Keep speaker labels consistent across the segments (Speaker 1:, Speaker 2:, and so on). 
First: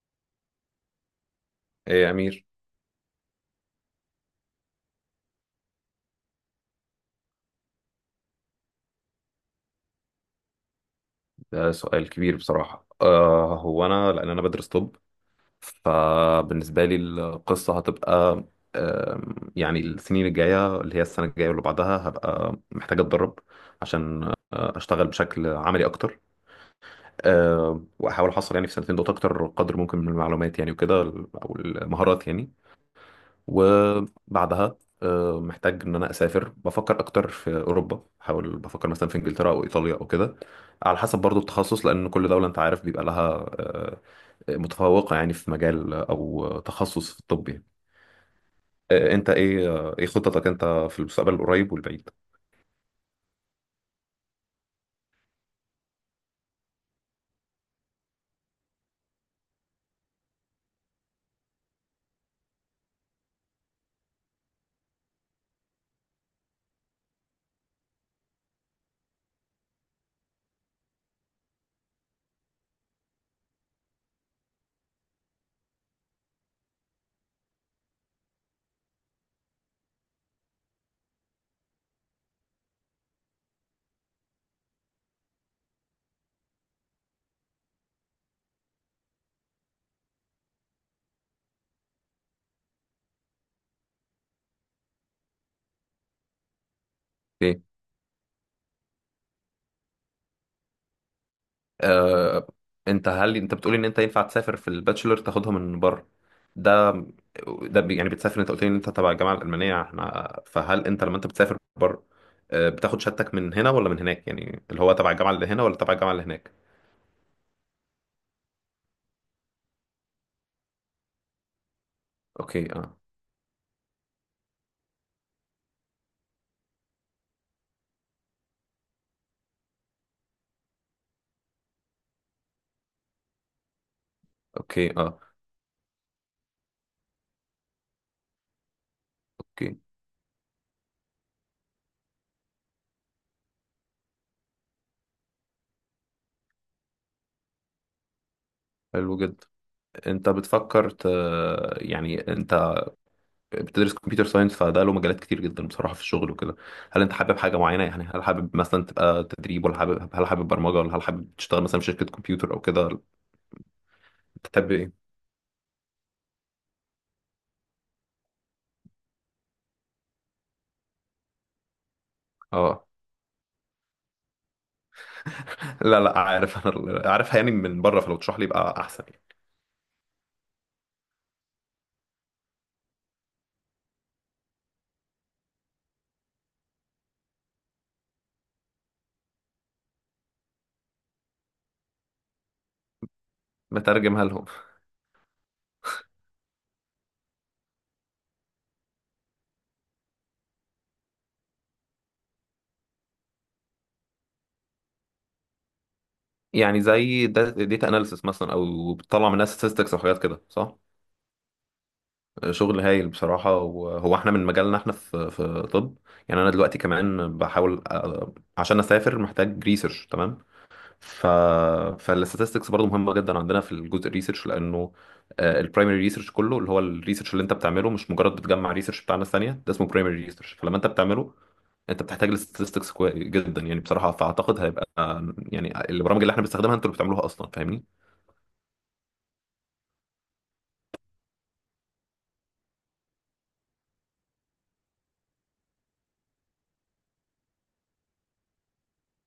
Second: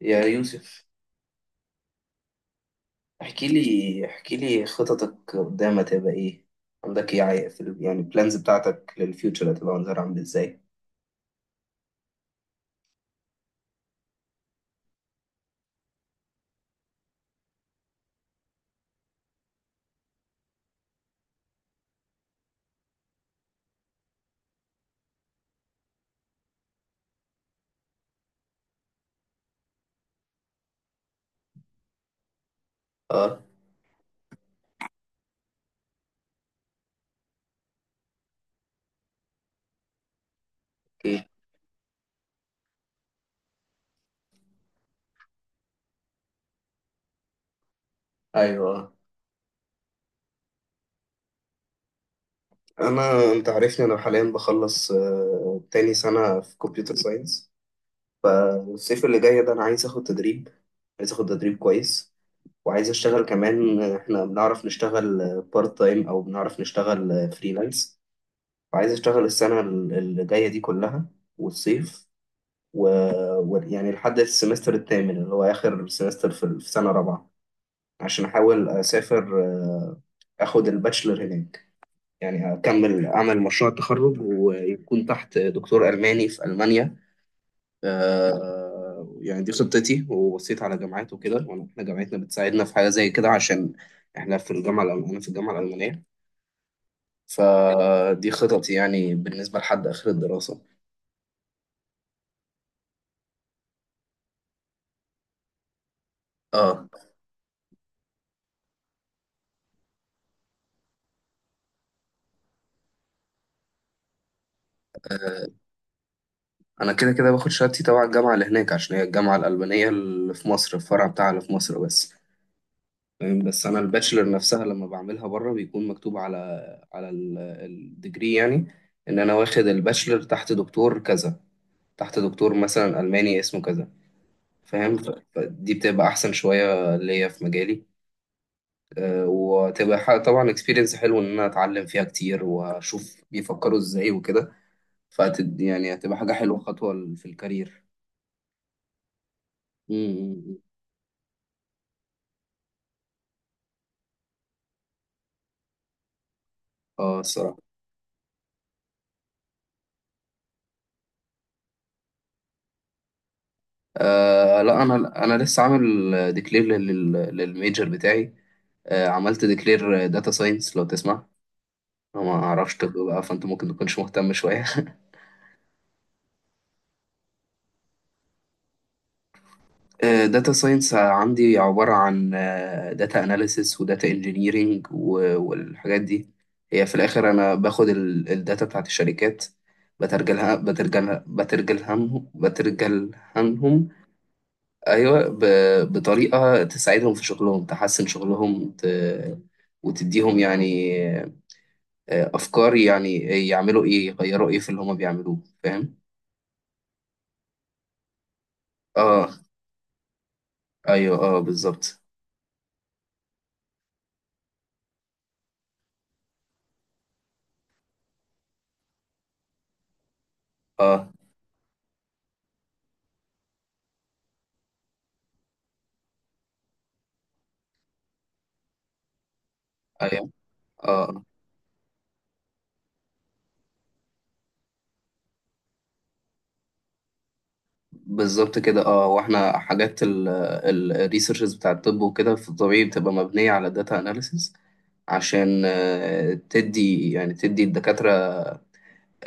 Speaker 1: يا يوسف.
Speaker 2: ايه يا امير.
Speaker 1: احكي لي خططك قدام، هتبقى ايه؟ عندك ايه، يعني البلانز بتاعتك للفيوتشر، هتبقى منظر عامل ازاي؟
Speaker 2: ده سؤال كبير بصراحه. هو انا لان انا بدرس طب، فبالنسبه لي القصه هتبقى، يعني السنين الجايه اللي هي السنه الجايه واللي بعدها هبقى محتاج اتدرب عشان اشتغل بشكل عملي اكتر. واحاول احصل يعني في سنتين دول اكتر قدر ممكن من المعلومات يعني، وكده، او المهارات يعني.
Speaker 1: اه،
Speaker 2: وبعدها محتاج ان انا اسافر، بفكر اكتر في اوروبا، بحاول بفكر مثلا في انجلترا او ايطاليا او كده، على حسب
Speaker 1: اوكي،
Speaker 2: برضو التخصص، لان كل دوله انت عارف بيبقى لها متفوقه يعني في مجال او تخصص في الطب يعني.
Speaker 1: ايوه.
Speaker 2: آه، انت ايه آه، ايه خططك انت في المستقبل القريب والبعيد؟
Speaker 1: انت عارفني، انا حاليا بخلص تاني سنة في كمبيوتر ساينس. فالصيف اللي جاي ده انا عايز اخد تدريب، عايز اخد تدريب كويس، وعايز اشتغل كمان. احنا بنعرف نشتغل بارت تايم او بنعرف نشتغل فريلانس، وعايز اشتغل السنة اللي جاية دي كلها، والصيف، و... يعني لحد السمستر الثامن اللي هو آخر سمستر في سنة رابعة، عشان أحاول أسافر، أخد الباتشلر هناك، يعني أكمل أعمل مشروع التخرج ويكون تحت دكتور ألماني في ألمانيا. يعني دي خطتي، وبصيت على جامعات وكده. إحنا جامعتنا بتساعدنا في حاجة زي كده، عشان إحنا في الجامعة الألمانية، أنا في الجامعة الألمانية.
Speaker 2: ايه.
Speaker 1: فدي خططي يعني بالنسبة لحد آخر الدراسة.
Speaker 2: آه، انت هل انت بتقول ان انت ينفع تسافر في الباتشلر تاخدها من بره؟
Speaker 1: اه.
Speaker 2: ده ده يعني بتسافر، انت قلت لي ان انت تبع الجامعه الالمانيه، احنا، فهل انت لما انت بتسافر بره بتاخد شهادتك من هنا ولا من هناك؟ يعني اللي هو تبع الجامعه اللي
Speaker 1: آه،
Speaker 2: هنا ولا تبع الجامعه اللي هناك؟
Speaker 1: انا كده كده باخد شهادتي تبع الجامعه اللي هناك، عشان هي الجامعه الالبانيه اللي في مصر، الفرع بتاعها اللي في مصر بس.
Speaker 2: اوكي، اه،
Speaker 1: فاهم؟ بس انا الباتشلر نفسها لما بعملها بره بيكون مكتوب على الديجري يعني، ان انا واخد الباتشلر تحت دكتور كذا، تحت دكتور مثلا الماني اسمه كذا.
Speaker 2: اوكي،
Speaker 1: فاهم؟
Speaker 2: اه،
Speaker 1: فدي بتبقى احسن شويه ليا في مجالي.
Speaker 2: اوكي،
Speaker 1: وتبقى طبعا اكسبيرينس حلو، ان انا اتعلم فيها كتير واشوف بيفكروا ازاي وكده. يعني هتبقى حاجه حلوه، خطوه في الكارير.
Speaker 2: حلو جدا. انت
Speaker 1: امم
Speaker 2: بتفكر ت... يعني انت بتدرس كمبيوتر ساينس، فده له مجالات كتير جدا بصراحة في الشغل وكده. هل انت
Speaker 1: اه،
Speaker 2: حابب حاجة
Speaker 1: الصراحه.
Speaker 2: معينة؟ يعني هل حابب مثلا تبقى تدريب؟ ولا هل حابب برمجة؟ ولا هل حابب تشتغل مثلا في شركة كمبيوتر او كده؟ انت تحب
Speaker 1: لا،
Speaker 2: ايه؟
Speaker 1: انا لسه عامل ديكلير للميجر بتاعي. عملت ديكلير داتا ساينس، لو تسمع. أنا ما اعرفش
Speaker 2: اه،
Speaker 1: طب بقى، فانت ممكن تكونش مهتم شويه.
Speaker 2: لا لا، عارف، انا عارفها يعني من بره، فلو تشرح لي يبقى احسن يعني.
Speaker 1: داتا ساينس عندي عبارة عن داتا اناليسيس وداتا انجينيرينج والحاجات دي. هي في الآخر أنا باخد الداتا بتاعت الشركات، بترجلها بترجلهم بترجلهنهم،
Speaker 2: بترجمها لهم.
Speaker 1: ايوه، بطريقه تساعدهم في شغلهم، تحسن شغلهم، وتديهم يعني افكار، يعني يعملوا ايه، يغيروا ايه في اللي هما بيعملوه. فاهم؟
Speaker 2: يعني زي داتا اناليسس مثلا، او بتطلع
Speaker 1: اه،
Speaker 2: منها statistics او حاجات كده، صح؟
Speaker 1: ايوه، اه، بالظبط.
Speaker 2: شغل هايل بصراحة. وهو احنا من مجالنا، احنا في طب. يعني انا دلوقتي كمان بحاول عشان اسافر، محتاج ريسيرش، تمام.
Speaker 1: اه،
Speaker 2: ف فالستاتستكس برضه مهمه جدا عندنا في الجزء الريسيرش، لانه البرايمري ريسيرش كله، اللي هو الريسيرش اللي انت بتعمله، مش مجرد بتجمع ريسيرش بتاع ناس ثانيه، ده اسمه برايمري
Speaker 1: ايوه،
Speaker 2: ريسيرش، فلما انت
Speaker 1: اه،
Speaker 2: بتعمله انت بتحتاج الستاتستكس جدا يعني بصراحه. فاعتقد هيبقى يعني البرامج اللي احنا بنستخدمها انتوا اللي بتعملوها اصلا، فاهمني؟
Speaker 1: بالظبط كده. اه، واحنا حاجات الريسيرشز بتاع الطب وكده في الطبيعي بتبقى مبنيه على داتا اناليسيس، عشان تدي يعني تدي الدكاتره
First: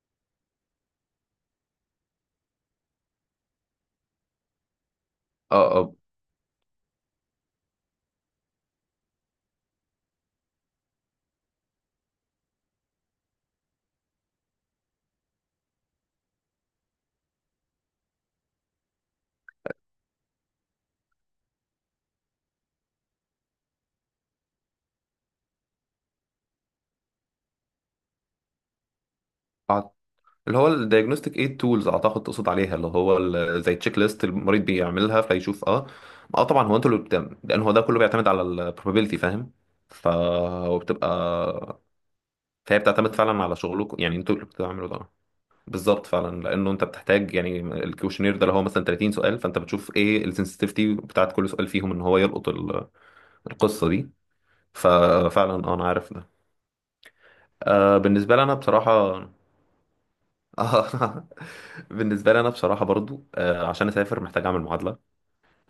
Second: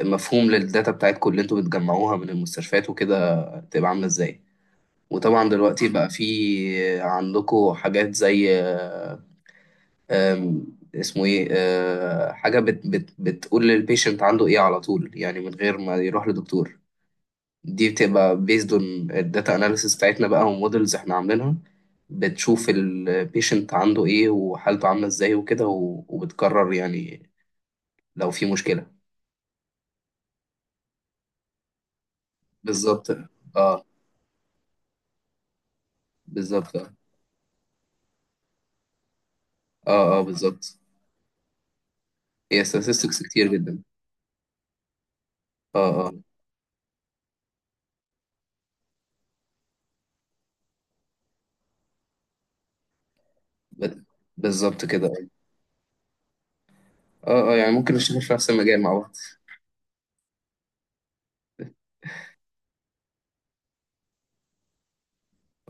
Speaker 1: مفهوم للداتا بتاعتكم اللي انتوا بتجمعوها من المستشفيات وكده، تبقى عامله ازاي. وطبعا
Speaker 2: اه،
Speaker 1: دلوقتي
Speaker 2: اه.
Speaker 1: بقى في عندكم حاجات زي، آه، آم، اسمه ايه، حاجة بت بتقول للبيشنت عنده ايه على طول، يعني من غير ما يروح لدكتور. دي بتبقى based on الداتا analysis بتاعتنا بقى، ومودلز احنا عاملينها، بتشوف البيشنت عنده ايه وحالته عاملة ازاي وكده، وبتقرر يعني لو في مشكلة.
Speaker 2: أع- اللي هو الدايجنوستيك ايد تولز، اعتقد تقصد عليها، اللي
Speaker 1: بالظبط،
Speaker 2: هو زي
Speaker 1: اه،
Speaker 2: تشيك ليست المريض بيعملها فيشوف. اه. اه طبعا
Speaker 1: بالظبط،
Speaker 2: هو انتوا
Speaker 1: اه،
Speaker 2: اللي لان هو ده كله بيعتمد على البروبابيلتي، فاهم؟ ف
Speaker 1: اه، بالظبط.
Speaker 2: وبتبقى
Speaker 1: هي
Speaker 2: فهي بتعتمد
Speaker 1: statistics
Speaker 2: فعلا
Speaker 1: كتير
Speaker 2: على
Speaker 1: جدا.
Speaker 2: شغلكم، يعني انتوا اللي بتعملوا ده.
Speaker 1: اه،
Speaker 2: بالظبط
Speaker 1: اه،
Speaker 2: فعلا، لانه انت بتحتاج يعني الكوشنير ده اللي هو مثلا 30 سؤال، فانت بتشوف ايه السنسitivity بتاعت كل سؤال فيهم، ان هو يلقط القصه
Speaker 1: ب-
Speaker 2: دي.
Speaker 1: بالظبط كده.
Speaker 2: ففعلا اه، انا عارف ده.
Speaker 1: اه، اه، يعني ممكن نشتغل في
Speaker 2: بالنسبه لي
Speaker 1: نفس
Speaker 2: انا
Speaker 1: المجال
Speaker 2: بصراحه
Speaker 1: مع بعض.
Speaker 2: بالنسبه لي انا بصراحه برضو عشان اسافر محتاج اعمل معادله.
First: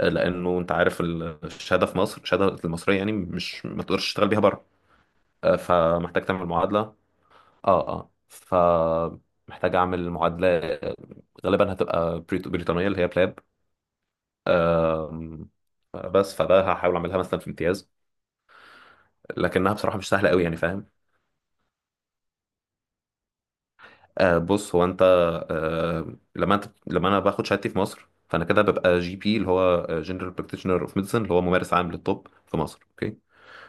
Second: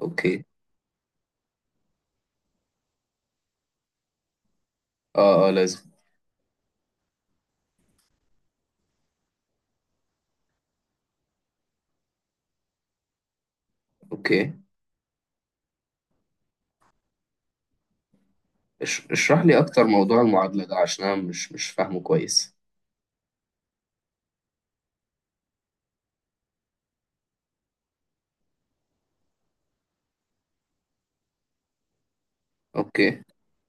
Speaker 1: اوكي،
Speaker 2: لانه انت عارف الشهاده في مصر، الشهاده المصريه، يعني مش، ما تقدرش تشتغل بيها بره.
Speaker 1: اه، اه، لازم.
Speaker 2: فمحتاج تعمل معادله. اه، اه، فمحتاج اعمل معادله، غالبا هتبقى بريطانيه، اللي هي بلاب.
Speaker 1: اوكي،
Speaker 2: آم، بس فده هحاول اعملها مثلا في امتياز،
Speaker 1: اشرح لي
Speaker 2: لكنها
Speaker 1: اكتر
Speaker 2: بصراحه مش
Speaker 1: موضوع
Speaker 2: سهله قوي يعني،
Speaker 1: المعادلة ده،
Speaker 2: فاهم؟
Speaker 1: عشان انا مش فاهمه كويس.
Speaker 2: بص، هو انت، لما انا باخد شهادتي في مصر، فانا كده ببقى جي بي، اللي هو جنرال براكتيشنر اوف ميديسن، اللي هو ممارس عام للطب في مصر، اوكي.
Speaker 1: اوكي،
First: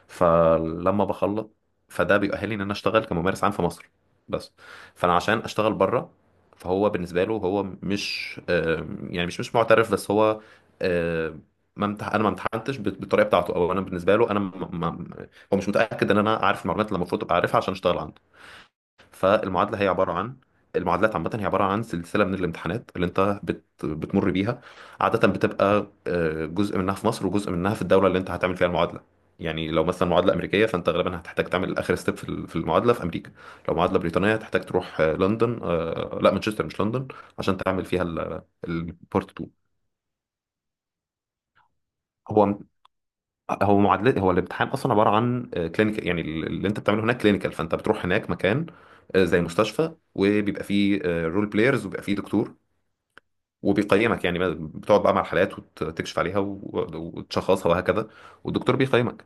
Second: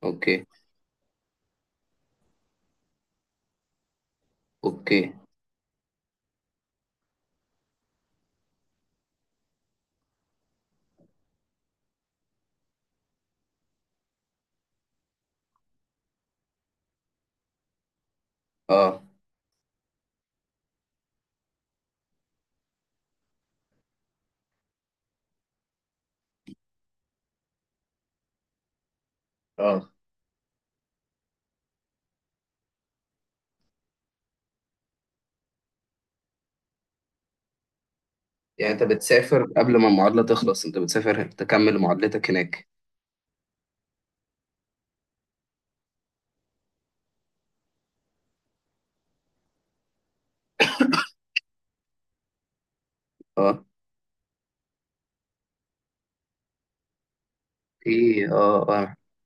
Speaker 1: اوكي،
Speaker 2: فلما بخلص فده بيؤهلني ان انا اشتغل كممارس عام في مصر بس.
Speaker 1: اوكي،
Speaker 2: فانا عشان اشتغل بره، فهو بالنسبه له هو مش، يعني مش معترف، بس هو آه، ما امتح... انا ما امتحنتش بالطريقه بتاعته، او انا بالنسبه له انا، ما... ما... هو مش متاكد ان انا عارف المعلومات اللي المفروض ابقى عارفها عشان اشتغل عنده.
Speaker 1: اه،
Speaker 2: فالمعادله هي عباره عن، المعادلات عامة هي عبارة عن سلسلة من الامتحانات اللي انت بتمر بيها. عادة بتبقى جزء منها في مصر وجزء منها في الدولة اللي انت هتعمل فيها المعادلة. يعني لو
Speaker 1: اه.
Speaker 2: مثلا معادلة أمريكية، فانت غالبا هتحتاج تعمل آخر ستيب في في المعادلة في أمريكا. لو معادلة بريطانية هتحتاج تروح لندن، لا، مانشستر مش لندن، عشان تعمل فيها.
Speaker 1: يعني انت
Speaker 2: البارت
Speaker 1: بتسافر
Speaker 2: 2.
Speaker 1: قبل ما المعادلة تخلص؟ انت بتسافر تكمل معادلتك
Speaker 2: هو
Speaker 1: هناك؟
Speaker 2: هو معادلة، هو الامتحان اصلا عباره عن كلينيكال، يعني اللي انت بتعمله هناك كلينيكال، فانت بتروح هناك مكان زي مستشفى، وبيبقى فيه رول بلايرز وبيبقى فيه دكتور
Speaker 1: اه،
Speaker 2: وبيقيمك، يعني بتقعد بقى مع الحالات وتكشف عليها وتشخصها وهكذا.
Speaker 1: ايه، اه،
Speaker 2: والدكتور
Speaker 1: اه،
Speaker 2: بيقيمك.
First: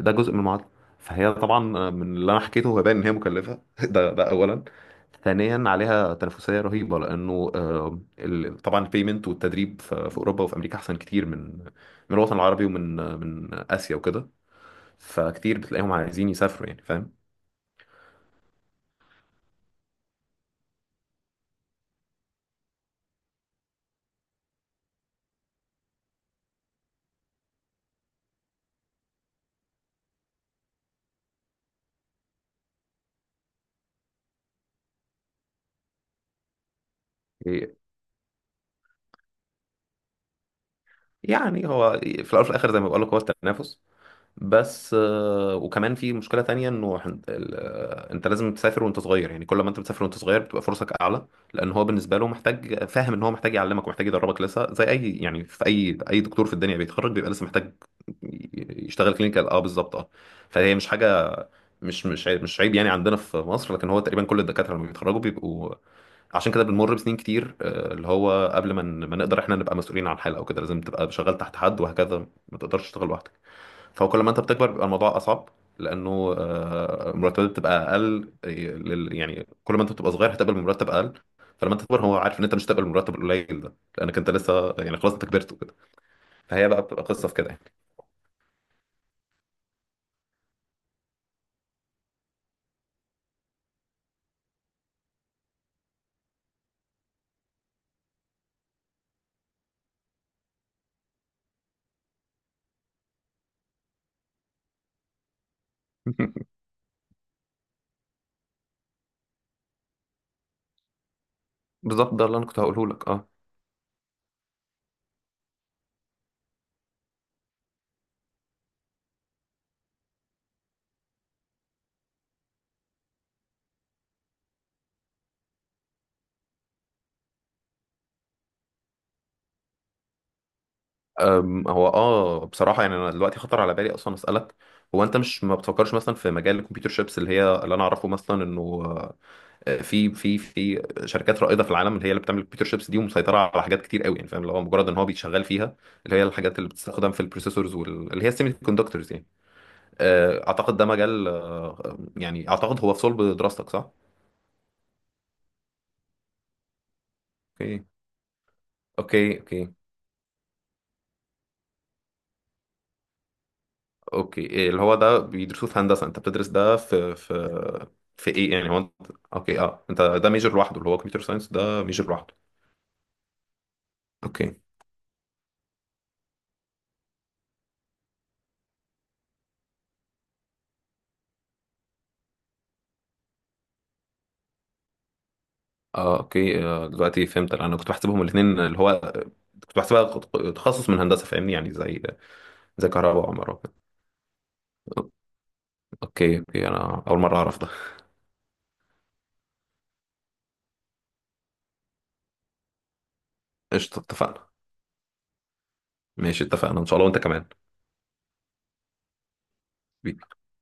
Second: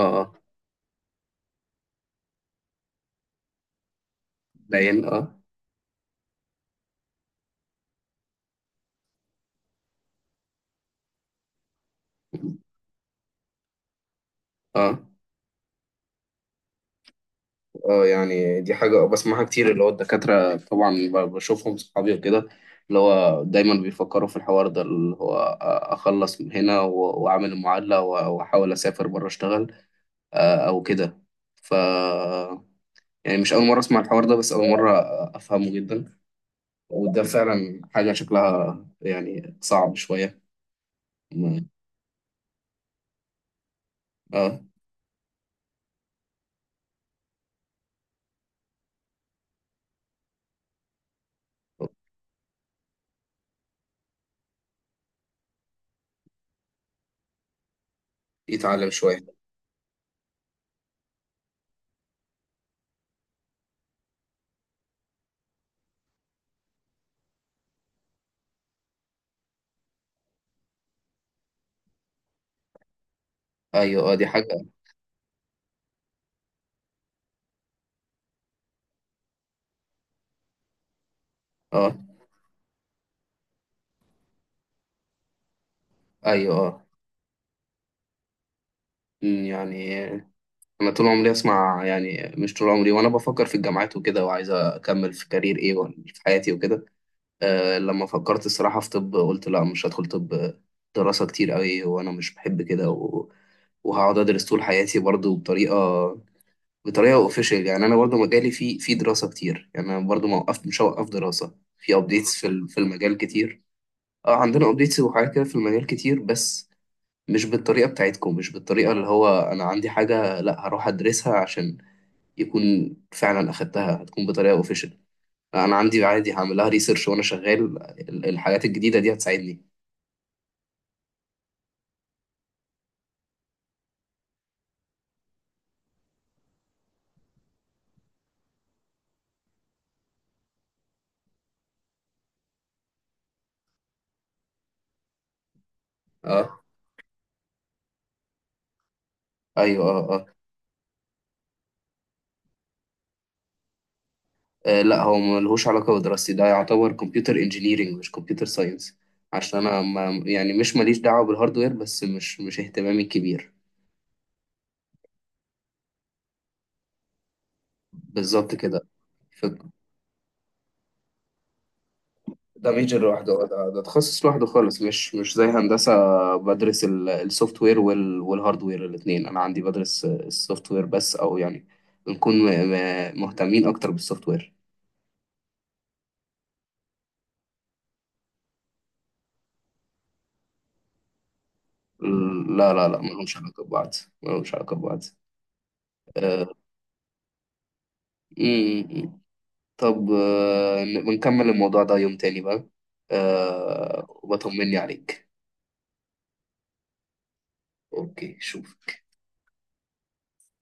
Speaker 2: ده
Speaker 1: اه.
Speaker 2: جزء من المعادله. فهي طبعا، من اللي انا حكيته هو باين ان هي مكلفه ده اولا.
Speaker 1: باين، اه،
Speaker 2: ثانيا، عليها تنافسيه رهيبه، لانه طبعا البيمنت والتدريب في اوروبا وفي امريكا احسن كتير من الوطن العربي، ومن آه، من اسيا وكده.
Speaker 1: اه،
Speaker 2: فكتير بتلاقيهم عايزين يسافروا يعني، فاهم؟
Speaker 1: اه. يعني دي حاجة بسمعها كتير، اللي هو الدكاترة طبعا، بشوفهم صحابي وكده، اللي هو دايما بيفكروا في الحوار ده، اللي هو أخلص من هنا وأعمل المعادلة وأحاول أسافر بره أشتغل، أو كده. ف يعني مش أول مرة أسمع الحوار ده، بس أول مرة أفهمه جدا. وده فعلا حاجة شكلها يعني صعب شوية. م-
Speaker 2: يعني هو في الاول وفي الاخر زي ما بقول لك، هو التنافس.
Speaker 1: اه.
Speaker 2: بس وكمان في مشكله تانية، انه هن- ال- آه، انت لازم تسافر وانت صغير، يعني كل ما انت بتسافر وانت صغير بتبقى فرصك اعلى، لان هو بالنسبه له محتاج، فاهم، ان هو محتاج يعلمك ومحتاج يدربك لسه، زي اي، يعني في اي دكتور في الدنيا بيتخرج بيبقى لسه محتاج
Speaker 1: يتعلم
Speaker 2: يشتغل
Speaker 1: شوية.
Speaker 2: كلينيكال. اه بالظبط، اه. فهي مش حاجه، مش عيب يعني عندنا في مصر، لكن هو تقريبا كل الدكاتره لما بيتخرجوا بيبقوا، عشان كده بنمر بسنين كتير اللي هو قبل ما ما نقدر احنا نبقى مسؤولين عن حالة او كده، لازم تبقى شغال تحت حد وهكذا، ما تقدرش تشتغل لوحدك.
Speaker 1: أيوه، اه،
Speaker 2: فكل
Speaker 1: دي
Speaker 2: ما انت
Speaker 1: حاجة.
Speaker 2: بتكبر بيبقى الموضوع اصعب، لانه مرتبات بتبقى اقل، يعني كل ما انت بتبقى صغير هتقبل مرتب اقل، فلما انت
Speaker 1: اه،
Speaker 2: تكبر هو عارف ان انت مش هتقبل المرتب القليل ده، لانك انت لسه يعني، خلاص، انت كبرت وكده.
Speaker 1: أيوه،
Speaker 2: فهي
Speaker 1: اه.
Speaker 2: بقى بتبقى قصة في كده يعني.
Speaker 1: يعني انا طول عمري اسمع، يعني مش طول عمري، وانا بفكر في الجامعات وكده، وعايز اكمل في كارير ايه، ولا في حياتي وكده. لما فكرت الصراحه في طب، قلت لا، مش هدخل طب، دراسه كتير قوي، وانا مش بحب كده، وهقعد ادرس طول حياتي برضو بطريقه، اوفيشال. يعني انا برضو مجالي في دراسه كتير، يعني انا برضو ما وقفت، مش هوقف دراسه في
Speaker 2: بالظبط، ده
Speaker 1: ابديتس
Speaker 2: اللي انا
Speaker 1: في
Speaker 2: كنت
Speaker 1: في
Speaker 2: هقوله لك،
Speaker 1: المجال
Speaker 2: اه.
Speaker 1: كتير. اه، عندنا ابديتس وحاجات كده في المجال كتير، بس مش بالطريقه بتاعتكم، مش بالطريقه اللي هو انا عندي حاجه لا هروح ادرسها عشان يكون فعلا اخدتها، هتكون بطريقه اوفيشال. انا عندي عادي هعملها ريسيرش وانا شغال. الحاجات الجديده دي هتساعدني.
Speaker 2: هو، اه، بصراحة يعني انا دلوقتي خطر على بالي اصلا اسألك، هو انت مش ما بتفكرش مثلا في مجال الكمبيوتر شيبس، اللي هي اللي انا اعرفه مثلا انه في في شركات رائدة في العالم اللي هي اللي بتعمل الكمبيوتر شيبس دي، ومسيطرة على حاجات كتير قوي، يعني فاهم، اللي هو مجرد ان هو بيتشغل فيها، اللي هي الحاجات
Speaker 1: اه،
Speaker 2: اللي بتستخدم في البروسيسورز واللي هي السيمي كوندكتورز يعني.
Speaker 1: ايوه، اه، اه.
Speaker 2: اعتقد ده مجال، يعني اعتقد هو في صلب دراستك، صح؟
Speaker 1: لا، هو ملهوش علاقه بدراستي، ده يعتبر كمبيوتر
Speaker 2: اوكي،
Speaker 1: انجينيرنج مش كمبيوتر ساينس.
Speaker 2: اوكي،
Speaker 1: عشان
Speaker 2: اوكي،
Speaker 1: انا ما يعني، مش ماليش دعوه بالهاردوير، بس مش اهتمامي الكبير.
Speaker 2: اوكي، إيه اللي هو ده بيدرسوه في هندسه؟ انت بتدرس ده في في ايه؟
Speaker 1: بالظبط
Speaker 2: يعني هو
Speaker 1: كده.
Speaker 2: انت، اوكي، اه، انت ده ميجر لوحده، اللي هو كمبيوتر ساينس ده ميجر لوحده.
Speaker 1: ده ميجر لوحده، ده تخصص لوحده
Speaker 2: اوكي،
Speaker 1: خالص، مش زي هندسة. بدرس السوفت وير والهارد وير الاثنين. أنا عندي بدرس السوفت وير بس، أو يعني بنكون مهتمين أكتر بالسوفت وير.
Speaker 2: اه، اوكي، دلوقتي فهمت، انا كنت بحسبهم الاثنين اللي هو، كنت بحسبها تخصص من هندسه، فاهمني؟ يعني زي
Speaker 1: لا، لا،
Speaker 2: زي
Speaker 1: لا،
Speaker 2: كهرباء
Speaker 1: ملهمش
Speaker 2: وعمارة.
Speaker 1: علاقة ببعض، ملهمش علاقة ببعض.
Speaker 2: اوكي،
Speaker 1: آه،
Speaker 2: اوكي، انا اول مره اعرف ده.
Speaker 1: م- م. طب، بنكمل الموضوع ده يوم تاني بقى.
Speaker 2: قشطه، اتفقنا.
Speaker 1: وبطمني عليك.
Speaker 2: ماشي، اتفقنا ان شاء الله، وانت كمان.
Speaker 1: أوكي، شوف.